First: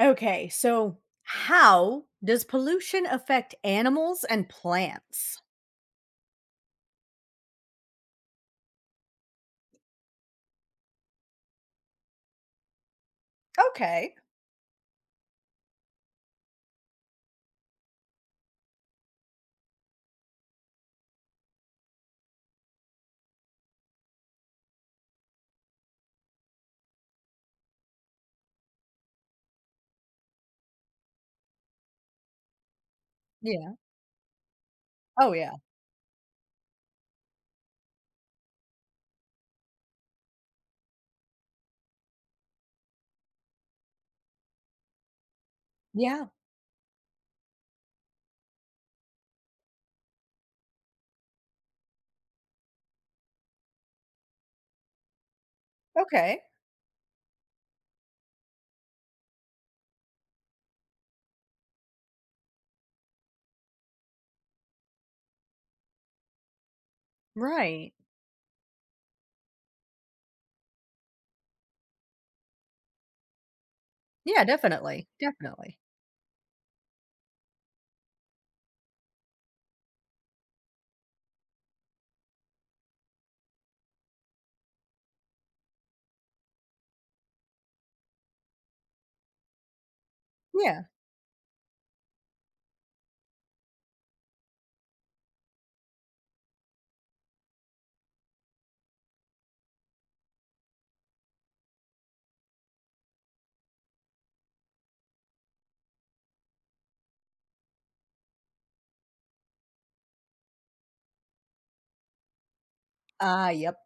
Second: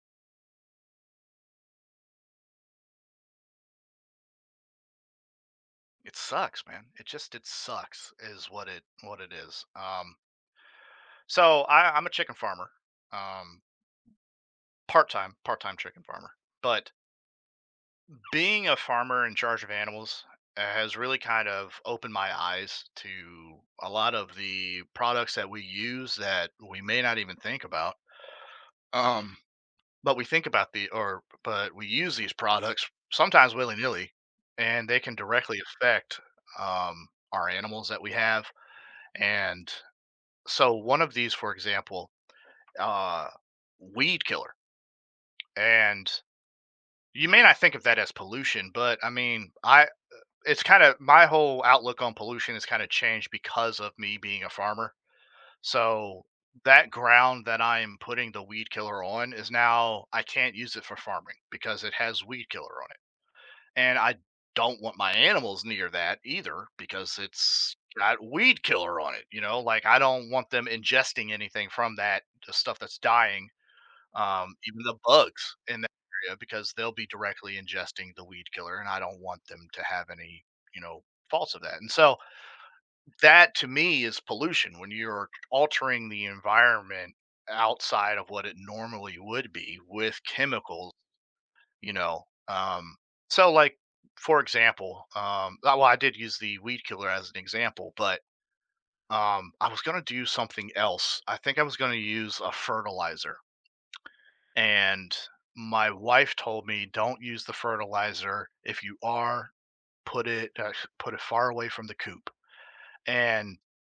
Okay, so how does pollution affect animals and plants? It sucks, man. It sucks is what it is. So I'm a chicken farmer, um, Okay. part time chicken farmer. But being a farmer in charge of animals has really kind of opened my eyes to a lot of the products that we use that we may not even think about. Um, but we think about the or but we use these products sometimes Yeah. willy nilly, and they can Oh, yeah. directly affect our animals that we have. And so, one of these, for example, uh, weed killer. And Yeah. you may not think of that as pollution, but I mean, I it's kind of my whole outlook on pollution has kind of changed because of me being a farmer. So Okay. that ground that I am putting the weed killer on, is now I can't use it for farming because it has weed killer on it. And I don't want my animals near that either, because it's Right. got weed killer on it, you know? Like, I don't want them ingesting anything from that, the stuff that's dying, Yeah, even the definitely. bugs Definitely. in that area, because they'll be directly ingesting the weed killer, and I don't want them to have any, you know, faults of that. And so that, to me, is pollution, when you're altering the environment outside of what it normally would be with Yeah. chemicals, you know. Um so like, for example, well, I did use the weed killer as an example, but I was going to do something else. I think I was going to use a fertilizer, and my wife told me, don't use the fertilizer. If you are, put it uh, put it far away from the coop. Ah, And yep.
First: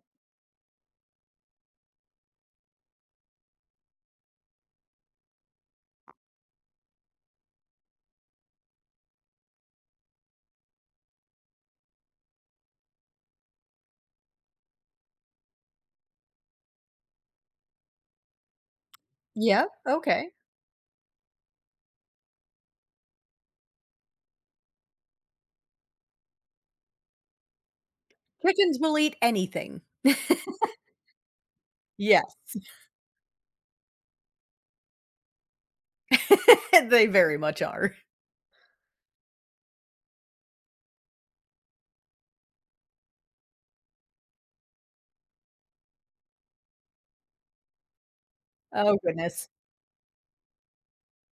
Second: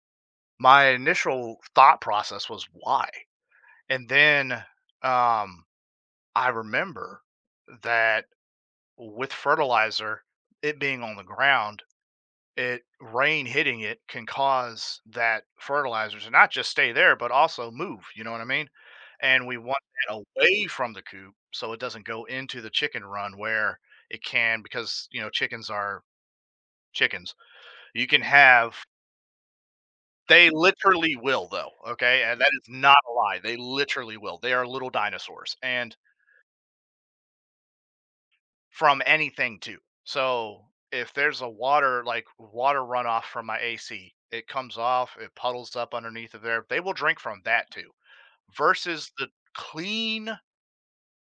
my initial thought process was, why? And then um I remember that with fertilizer, it being on the ground, it, rain hitting it, can cause that fertilizer to not just stay there, but also move. You know what I mean? And we Yeah. want that Okay. away from the coop so it doesn't go into the chicken run where it can, because, you know, chickens are chickens. You can have Chickens will eat anything. They literally will, though. Okay? And that Yes. is not a lie. They literally will. They are little dinosaurs. And They very much are. from anything, too. So if there's a water, like water runoff from my AC, it comes off, it puddles up underneath of there. They will drink from that too. Oh, Versus the goodness. clean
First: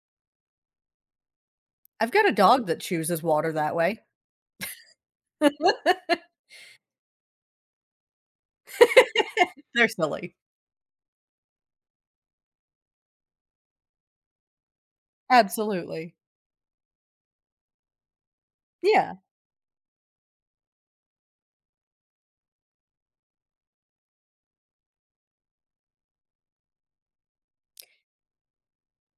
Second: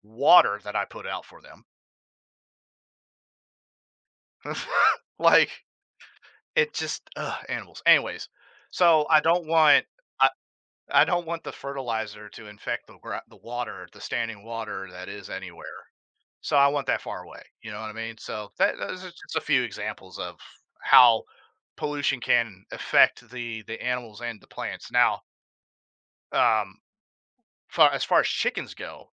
water that I put out for them. I've got a dog that chooses water that way. Like, it just, ugh, animals. Anyways, so I don't want, They're I, silly. I don't want the fertilizer to infect the water, the standing water that is anywhere. Absolutely. So I want that far away. You know what I mean? So that those are Yeah. just a few examples of how pollution can affect the animals and the plants. Now, um, as far as chickens go,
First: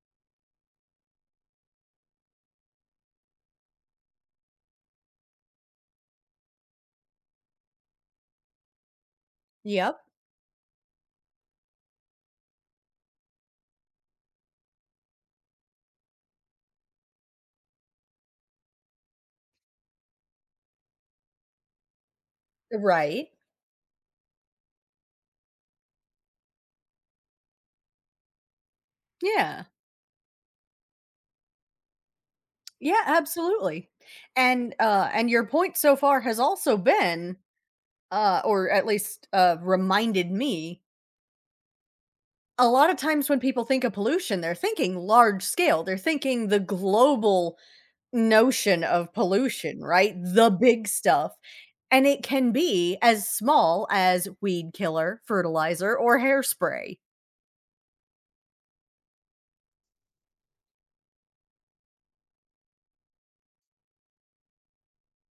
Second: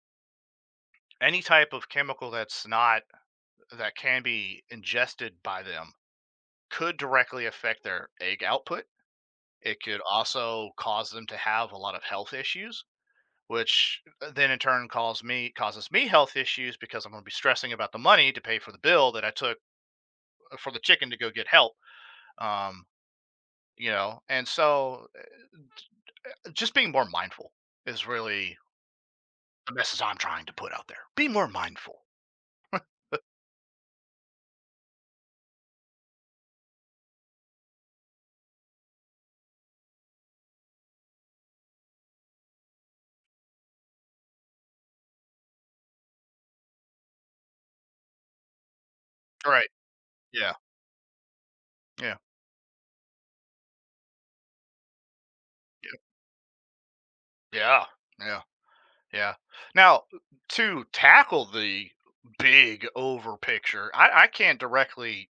any type of chemical that's not that can be ingested by them could directly affect their egg output. It Yep. could also cause them to have a lot of health issues, which then in turn causes me health issues, because I'm going to be stressing about the money to pay for the bill that I took for the chicken to go get help. Um, Right. you know, and so just being more mindful is really Yeah. the message I'm trying to put out there. Be more mindful. Yeah, absolutely. And your point so far has also been, or at least, reminded me, a lot of times when people think of pollution, they're thinking large scale. They're thinking the global notion of Right. pollution, right? The Yeah. big stuff. And Yeah. it can be as small as weed killer, fertilizer, Yeah. or hairspray. Yeah. Yeah. Yeah. Now, to tackle the big over picture, I can't directly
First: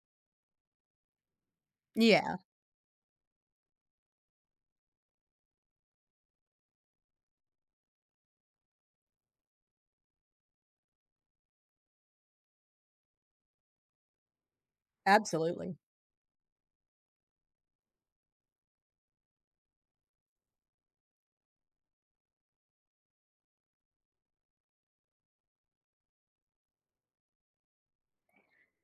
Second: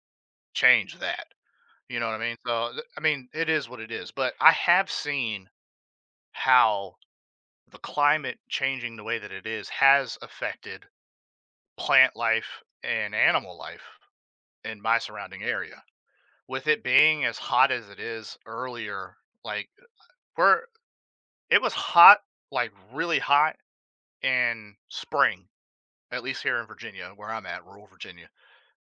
change that. You know what I mean? Yeah, So, I mean, it is what it is. But I have seen how the climate changing the way that it is has affected plant life and animal life in my surrounding absolutely. area. With it being as hot as it is earlier, like, we're it was hot, like really hot, in spring, at least here in Virginia, where I'm at, rural Virginia.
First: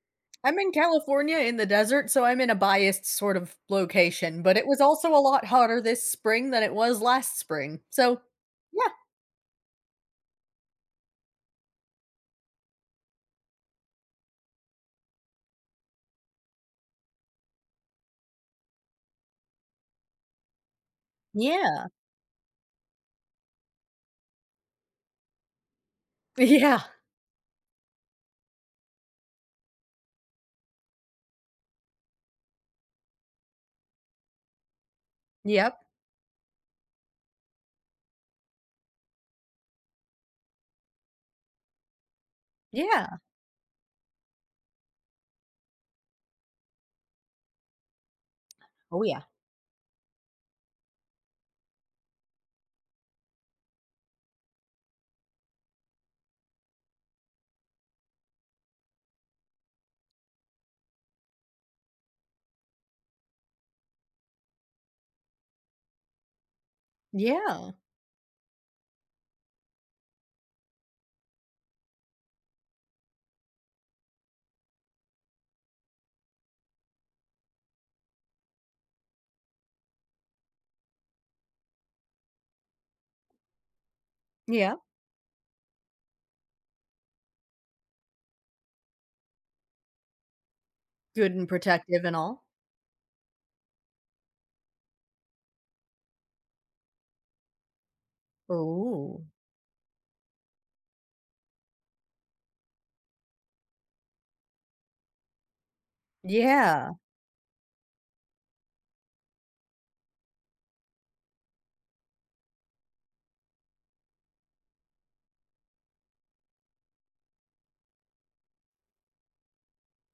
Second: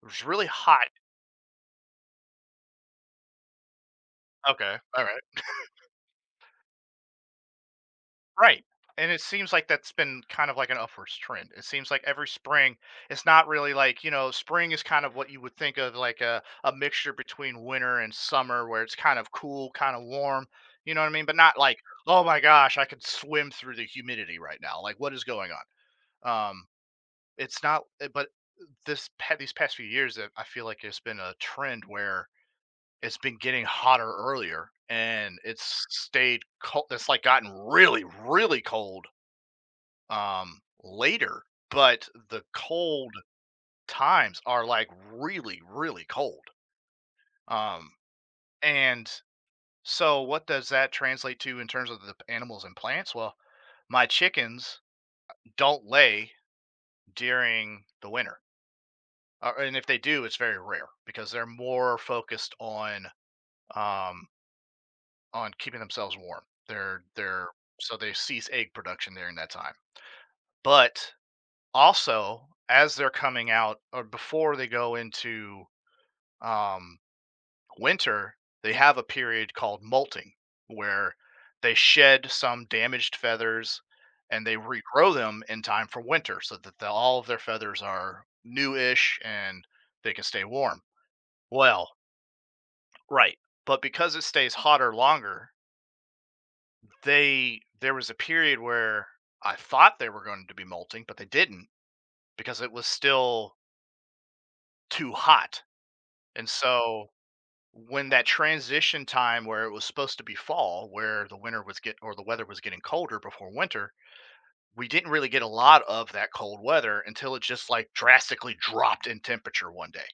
It was really I'm in hot. California in the desert, so I'm in a biased sort of location, but it Okay. was All also a right. lot hotter this spring than it was last spring. So, Right. yeah. And it seems like that's been kind of like an upwards trend. It seems like every spring, it's not really like, you know, spring is kind of what you would think of, like, a mixture between winter and summer where it's kind of cool, kind of warm, you know what I mean? But not like, Yeah. oh my gosh, I could swim through the humidity right now. Like, what is going on? Yeah. It's not, but these past few years, I feel like it's been a trend where it's been getting hotter earlier and Yep. it's stayed cold. It's like gotten really, really cold later, but the cold Yeah. times are like really, really cold. Um, Oh, and yeah. so, what does that translate to in terms of animals and plants? Well, my chickens don't lay during the winter. And if they do, it's very rare, because they're more focused on, um, on keeping themselves warm. They're Yeah. So they cease egg production during that time. But also, as they're coming out, or before they go into, um, winter, they have a period called molting, where they shed some damaged feathers and they Yeah. regrow them in time for winter so that all of their feathers are newish and they can stay warm. Good and Well, protective and all. right. But because it stays hotter longer, they there was a period where Oh. I thought they were going to be molting, but they didn't, because it was still too hot. And Yeah. so, when that transition time where it was supposed to be fall, where the winter was get or the weather was getting colder before winter, we didn't really get a lot of that cold weather until it just like drastically dropped in temperature one day.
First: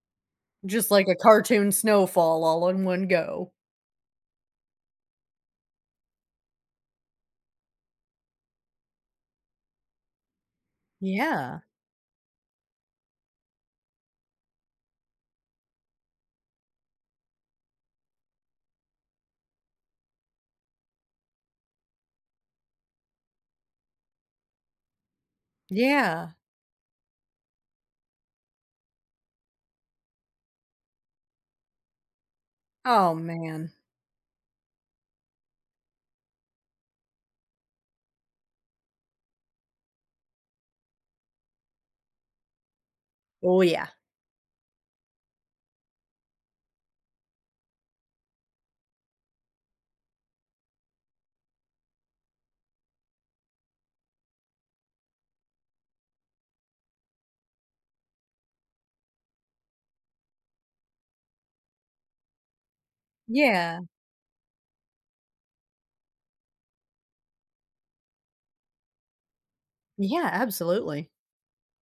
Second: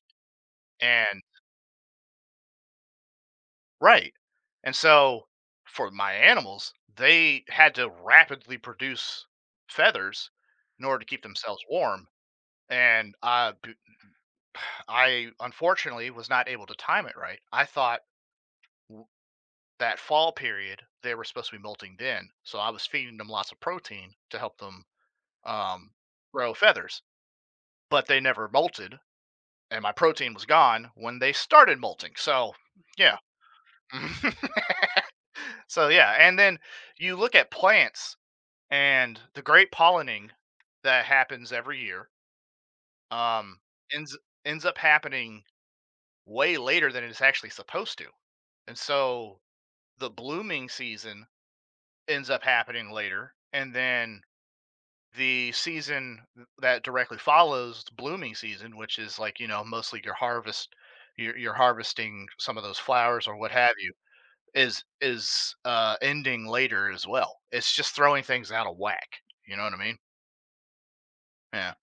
Just like a And, cartoon snowfall all in one go. right. And so, for my animals, they had to rapidly produce feathers in order to keep Yeah. themselves warm. And I, unfortunately, was not able to time it right. I thought that fall period, they were supposed to be molting then, so I was feeding them lots of protein to help them, um, Yeah. grow feathers, but they never molted, and my protein was gone when they started molting, so Oh, yeah. man. So, yeah, and then you look at plants and the great pollinating that happens every year, um, Oh, yeah. ends ends up happening way later than it's actually supposed to, and so the blooming season ends up happening later, and then the season that directly follows the blooming season, which is, like, you know, mostly your harvest, you're harvesting some of those flowers or what have Yeah. you, is, ending later as well. It's just throwing things out of whack, you know what I mean? Yeah, absolutely. Yeah.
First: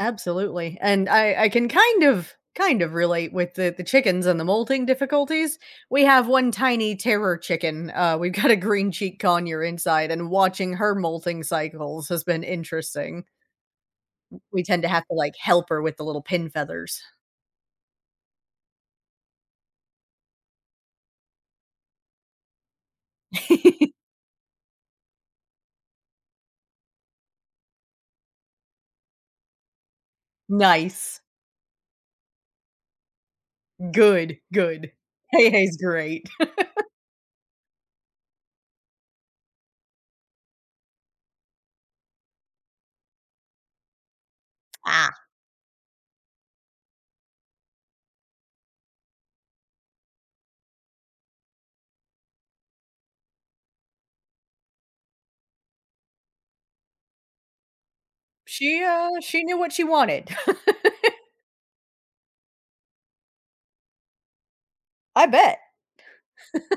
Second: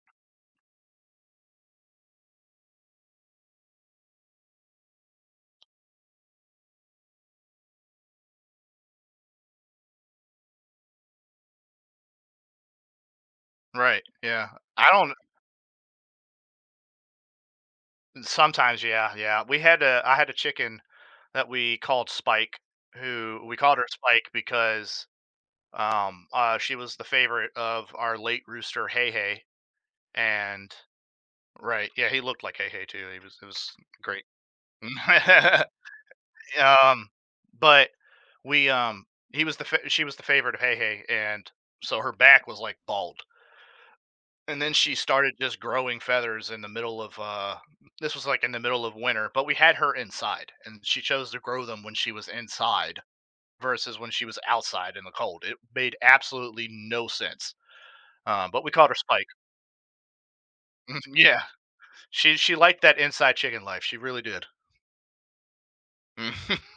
Absolutely, and I can kind of relate with the chickens and the molting difficulties. We have one tiny terror chicken, we've got a green cheek conure inside, and watching her molting cycles has been interesting. Right, yeah. We tend to I have don't. to, like, help her with the little pin feathers. Sometimes, yeah, yeah. We had a I had a chicken that we called Spike, who, we called her Spike because, she was the favorite of our late rooster, Hey Hey, and, Nice. right, yeah, he looked like Hey Hey, too. He was It was great. Good, good. Hey, hey's great. Um, but we, he was the fa she was the favorite of Hey Hey, and so her back was, like, bald, and then she Ah. started just growing feathers in the middle of, this was, like, in the middle of winter, but we had her inside, and she chose to grow them when she was inside versus when she was outside in the cold. It made absolutely no sense, but we called her Spike. She knew what she wanted. Yeah, she liked that inside chicken life, she really did. I bet.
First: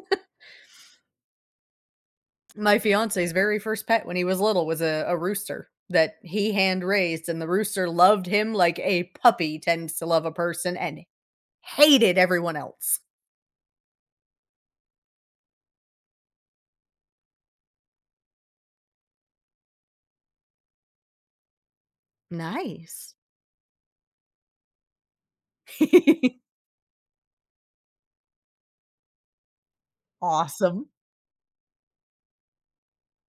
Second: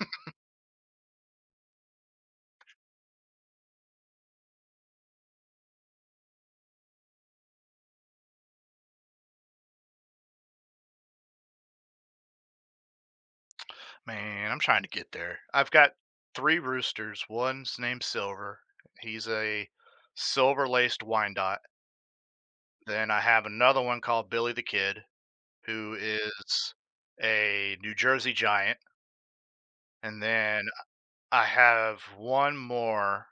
My fiance's very first pet when he was little was a rooster that he hand raised, and the rooster loved him like a puppy tends to love a person and hated everyone else. Man, I'm trying to get there. I've got 3 roosters. One's named Silver. He's a silver-laced Wyandotte. Then Nice. I have another one called Billy the Kid, who is a New Jersey Giant. And then Awesome. I have one more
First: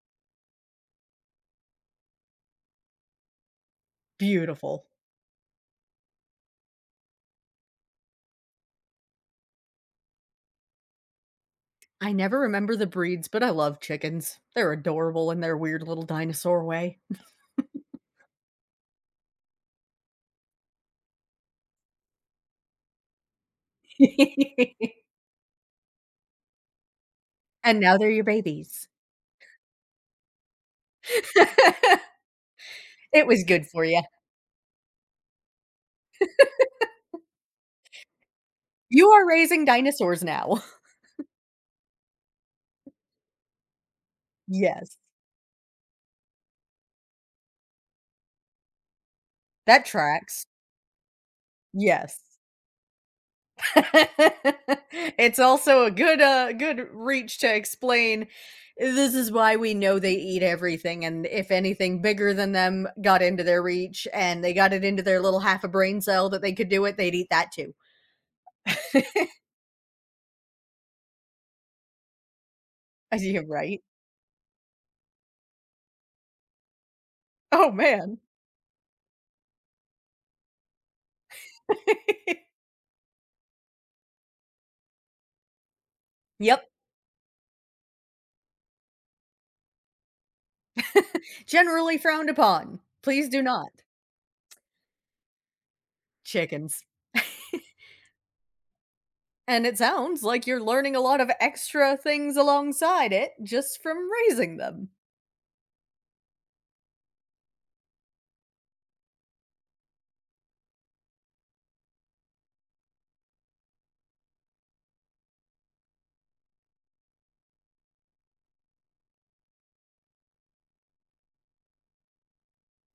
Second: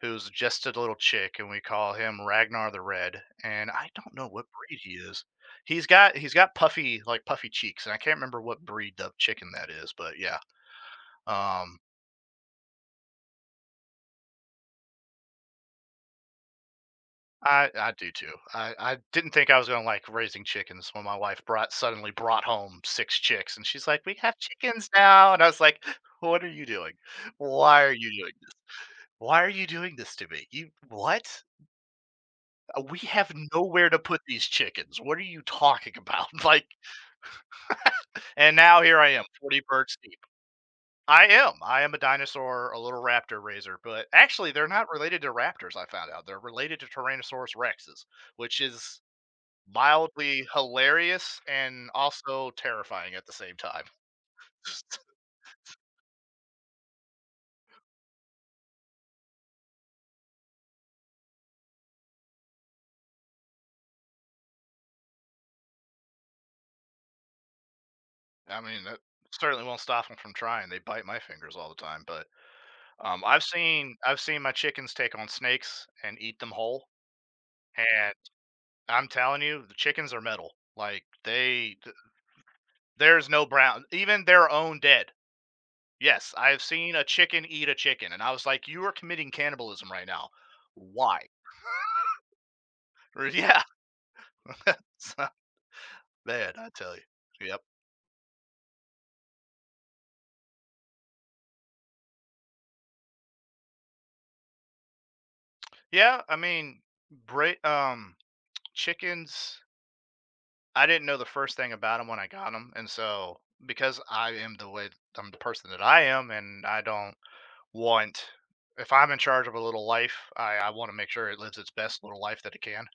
who's just a little chick, and we call him Ragnar the Red, and I don't know what breed Beautiful. he is. He's got puffy, like, puffy cheeks, and I can't remember what breed of chicken that is, but yeah. Um I never remember the breeds, but I love chickens. They're adorable in their weird little dinosaur way. I do too. I didn't think I was gonna like raising chickens when my wife brought suddenly brought home six chicks, and she's like, "We have chickens now," and I was like, "What are you doing? And Why are now they're you your doing this? babies. Why are you doing this to me? You what? It We have was good for nowhere to you. put these chickens. What are you talking about?" Like, and now here I You am, are 40 raising birds deep. dinosaurs now. I am. I am a dinosaur, a little raptor raiser. But actually, they're not Yes. related to raptors. I found out they're related to Tyrannosaurus rexes, which is That mildly tracks. hilarious and Yes. also terrifying at the same time. It's also a good good reach to explain this is why we know they eat everything, and if anything bigger than them got into their reach and they got it into their little half a brain cell that they could do it, they'd eat that too. I mean, that certainly won't stop them from trying. They bite my fingers all the time, but, Yeah, right. I've seen my chickens take on snakes and eat them whole, Oh, and man. I'm telling you, the chickens are metal. Like, they th there's no brown even their own dead. Yes, I've Yep, seen a chicken eat a chicken, and I was like, "You are committing cannibalism right now. Why?" generally frowned upon. Please do Yeah. not, So, man, I chickens. tell you. Yep. And it sounds like you're learning a lot of extra things alongside it just from raising them. Yeah, I mean, bra- um, chickens. I didn't know the first thing about them when I got them, and so, because I'm the person that I am, and I don't want, if I'm in charge of a little life, I want to make sure it lives its best little life that it can,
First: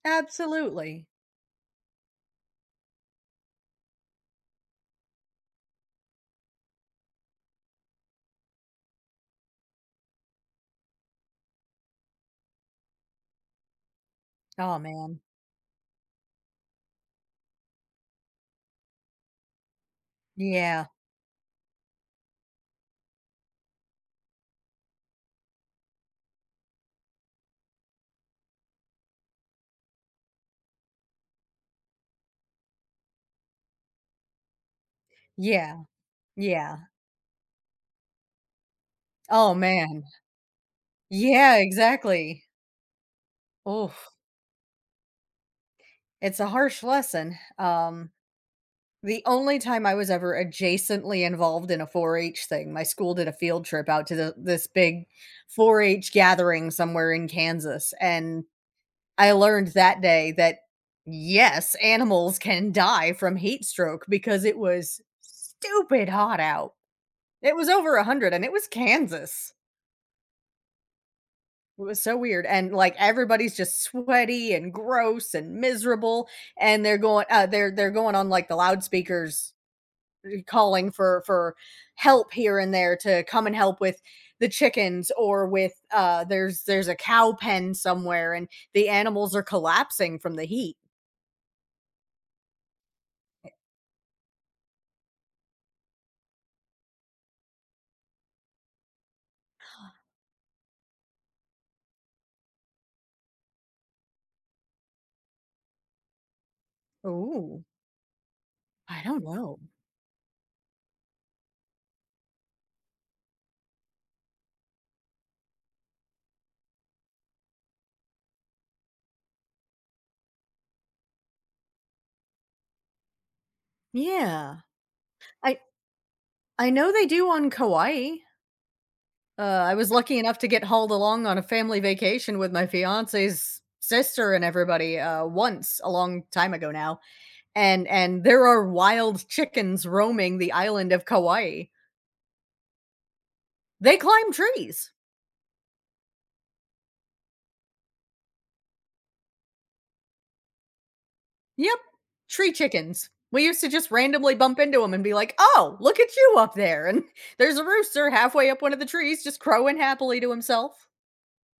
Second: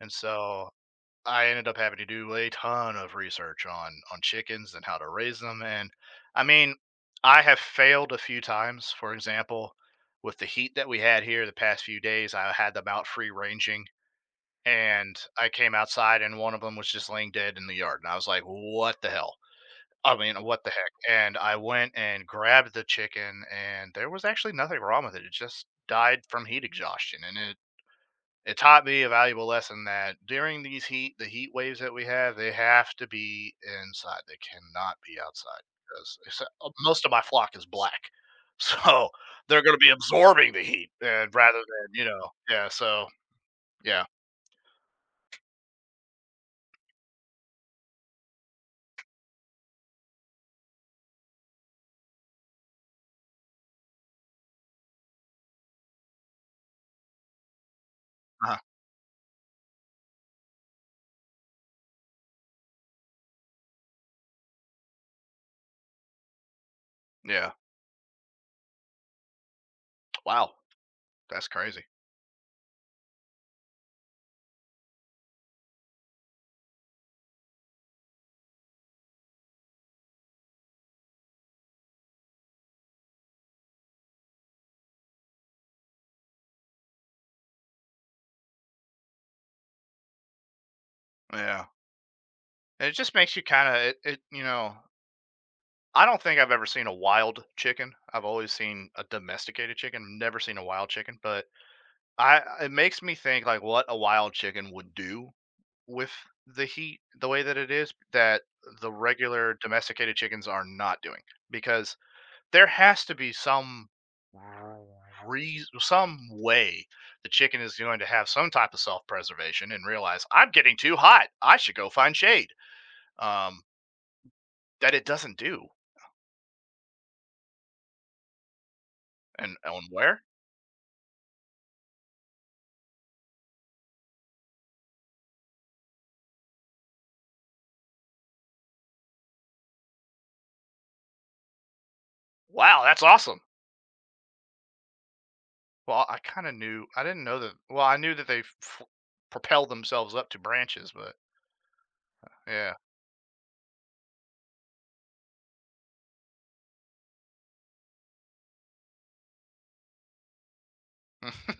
and so Absolutely. I ended up having to do a ton of research on chickens and how to raise them. And, I mean, I have failed a few times. For example, with the heat that we had here the past few days, I had them out free ranging, Oh, and man. I came outside and one of them was just laying dead in the yard, and I was like, "What the hell?" I mean, "What the Yeah. heck?" And I went and grabbed the chicken, and there was actually nothing wrong with it, it just died from heat exhaustion, and it taught me a valuable lesson that during the heat waves that we have, they have to be inside, they cannot be outside, Yeah, 'cause it's yeah. most of my flock is black, so Oh, they're gonna be man. absorbing the heat, and Yeah, rather than, you know. exactly. Yeah, so Oh, yeah. it's a harsh lesson. The only time I was ever adjacently involved in a 4-H thing, my school did a field trip out to the this big 4-H gathering somewhere in Kansas, and uh I learned that day that, yes, animals can die from heat stroke because it was stupid hot out. Yeah. It was over 100 and it was Kansas. Wow. That's It crazy. was so weird. And like everybody's just sweaty and gross and miserable. And they're going they're going on like the loudspeakers, calling for help here and there to come and help with the chickens or with there's a cow pen somewhere and the animals are collapsing from the heat. Yeah. It just makes you kind of, it, it. You know, I don't think I've ever seen a wild chicken. I've always seen a domesticated chicken. Never seen a wild chicken, but I it makes me think, like, what a wild chicken would do with the heat the way that Ooh. it is, that the I don't regular know. domesticated chickens are not doing, because there has to be some reason, some way the chicken is going to have some type of self preservation and realize, I'm getting too hot, I should go find shade, um, Yeah. that it doesn't I do. I know they do on Kauai. And I on was lucky where? enough to get hauled along on a family vacation with my fiance's sister and everybody, once a long time ago now, and there are wild chickens roaming the island of Kauai. Wow, that's awesome. They climb trees. Well, I kind of knew. I didn't know that. Well, I knew that they propelled themselves up to branches, but Yep, tree yeah. chickens. We used to just randomly bump into them and be like, "Oh, look at you up there!" And there's a rooster halfway up one of the trees, just crowing happily to himself.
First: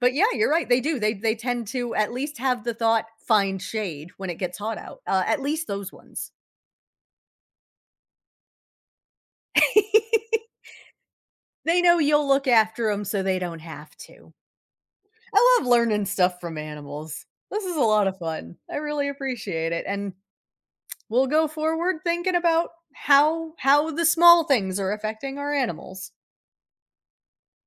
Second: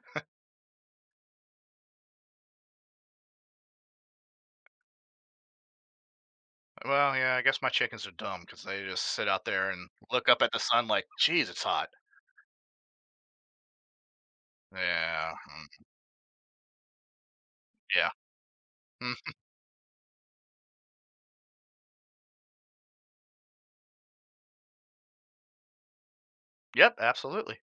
But yeah, you're right. They do. They tend to at least have the thought, "Find shade" when it gets hot out. At least those ones. Well, yeah. I guess my chickens are dumb, because they just sit out there and look up at the sun like, "Geez, it's They hot." know you'll look after them so they don't have to. Yeah. I love Mm. learning stuff from animals. This is a lot Yeah. of fun. I really Mm. appreciate it, and we'll go forward thinking about how the small things are affecting our animals. Yep. Absolutely.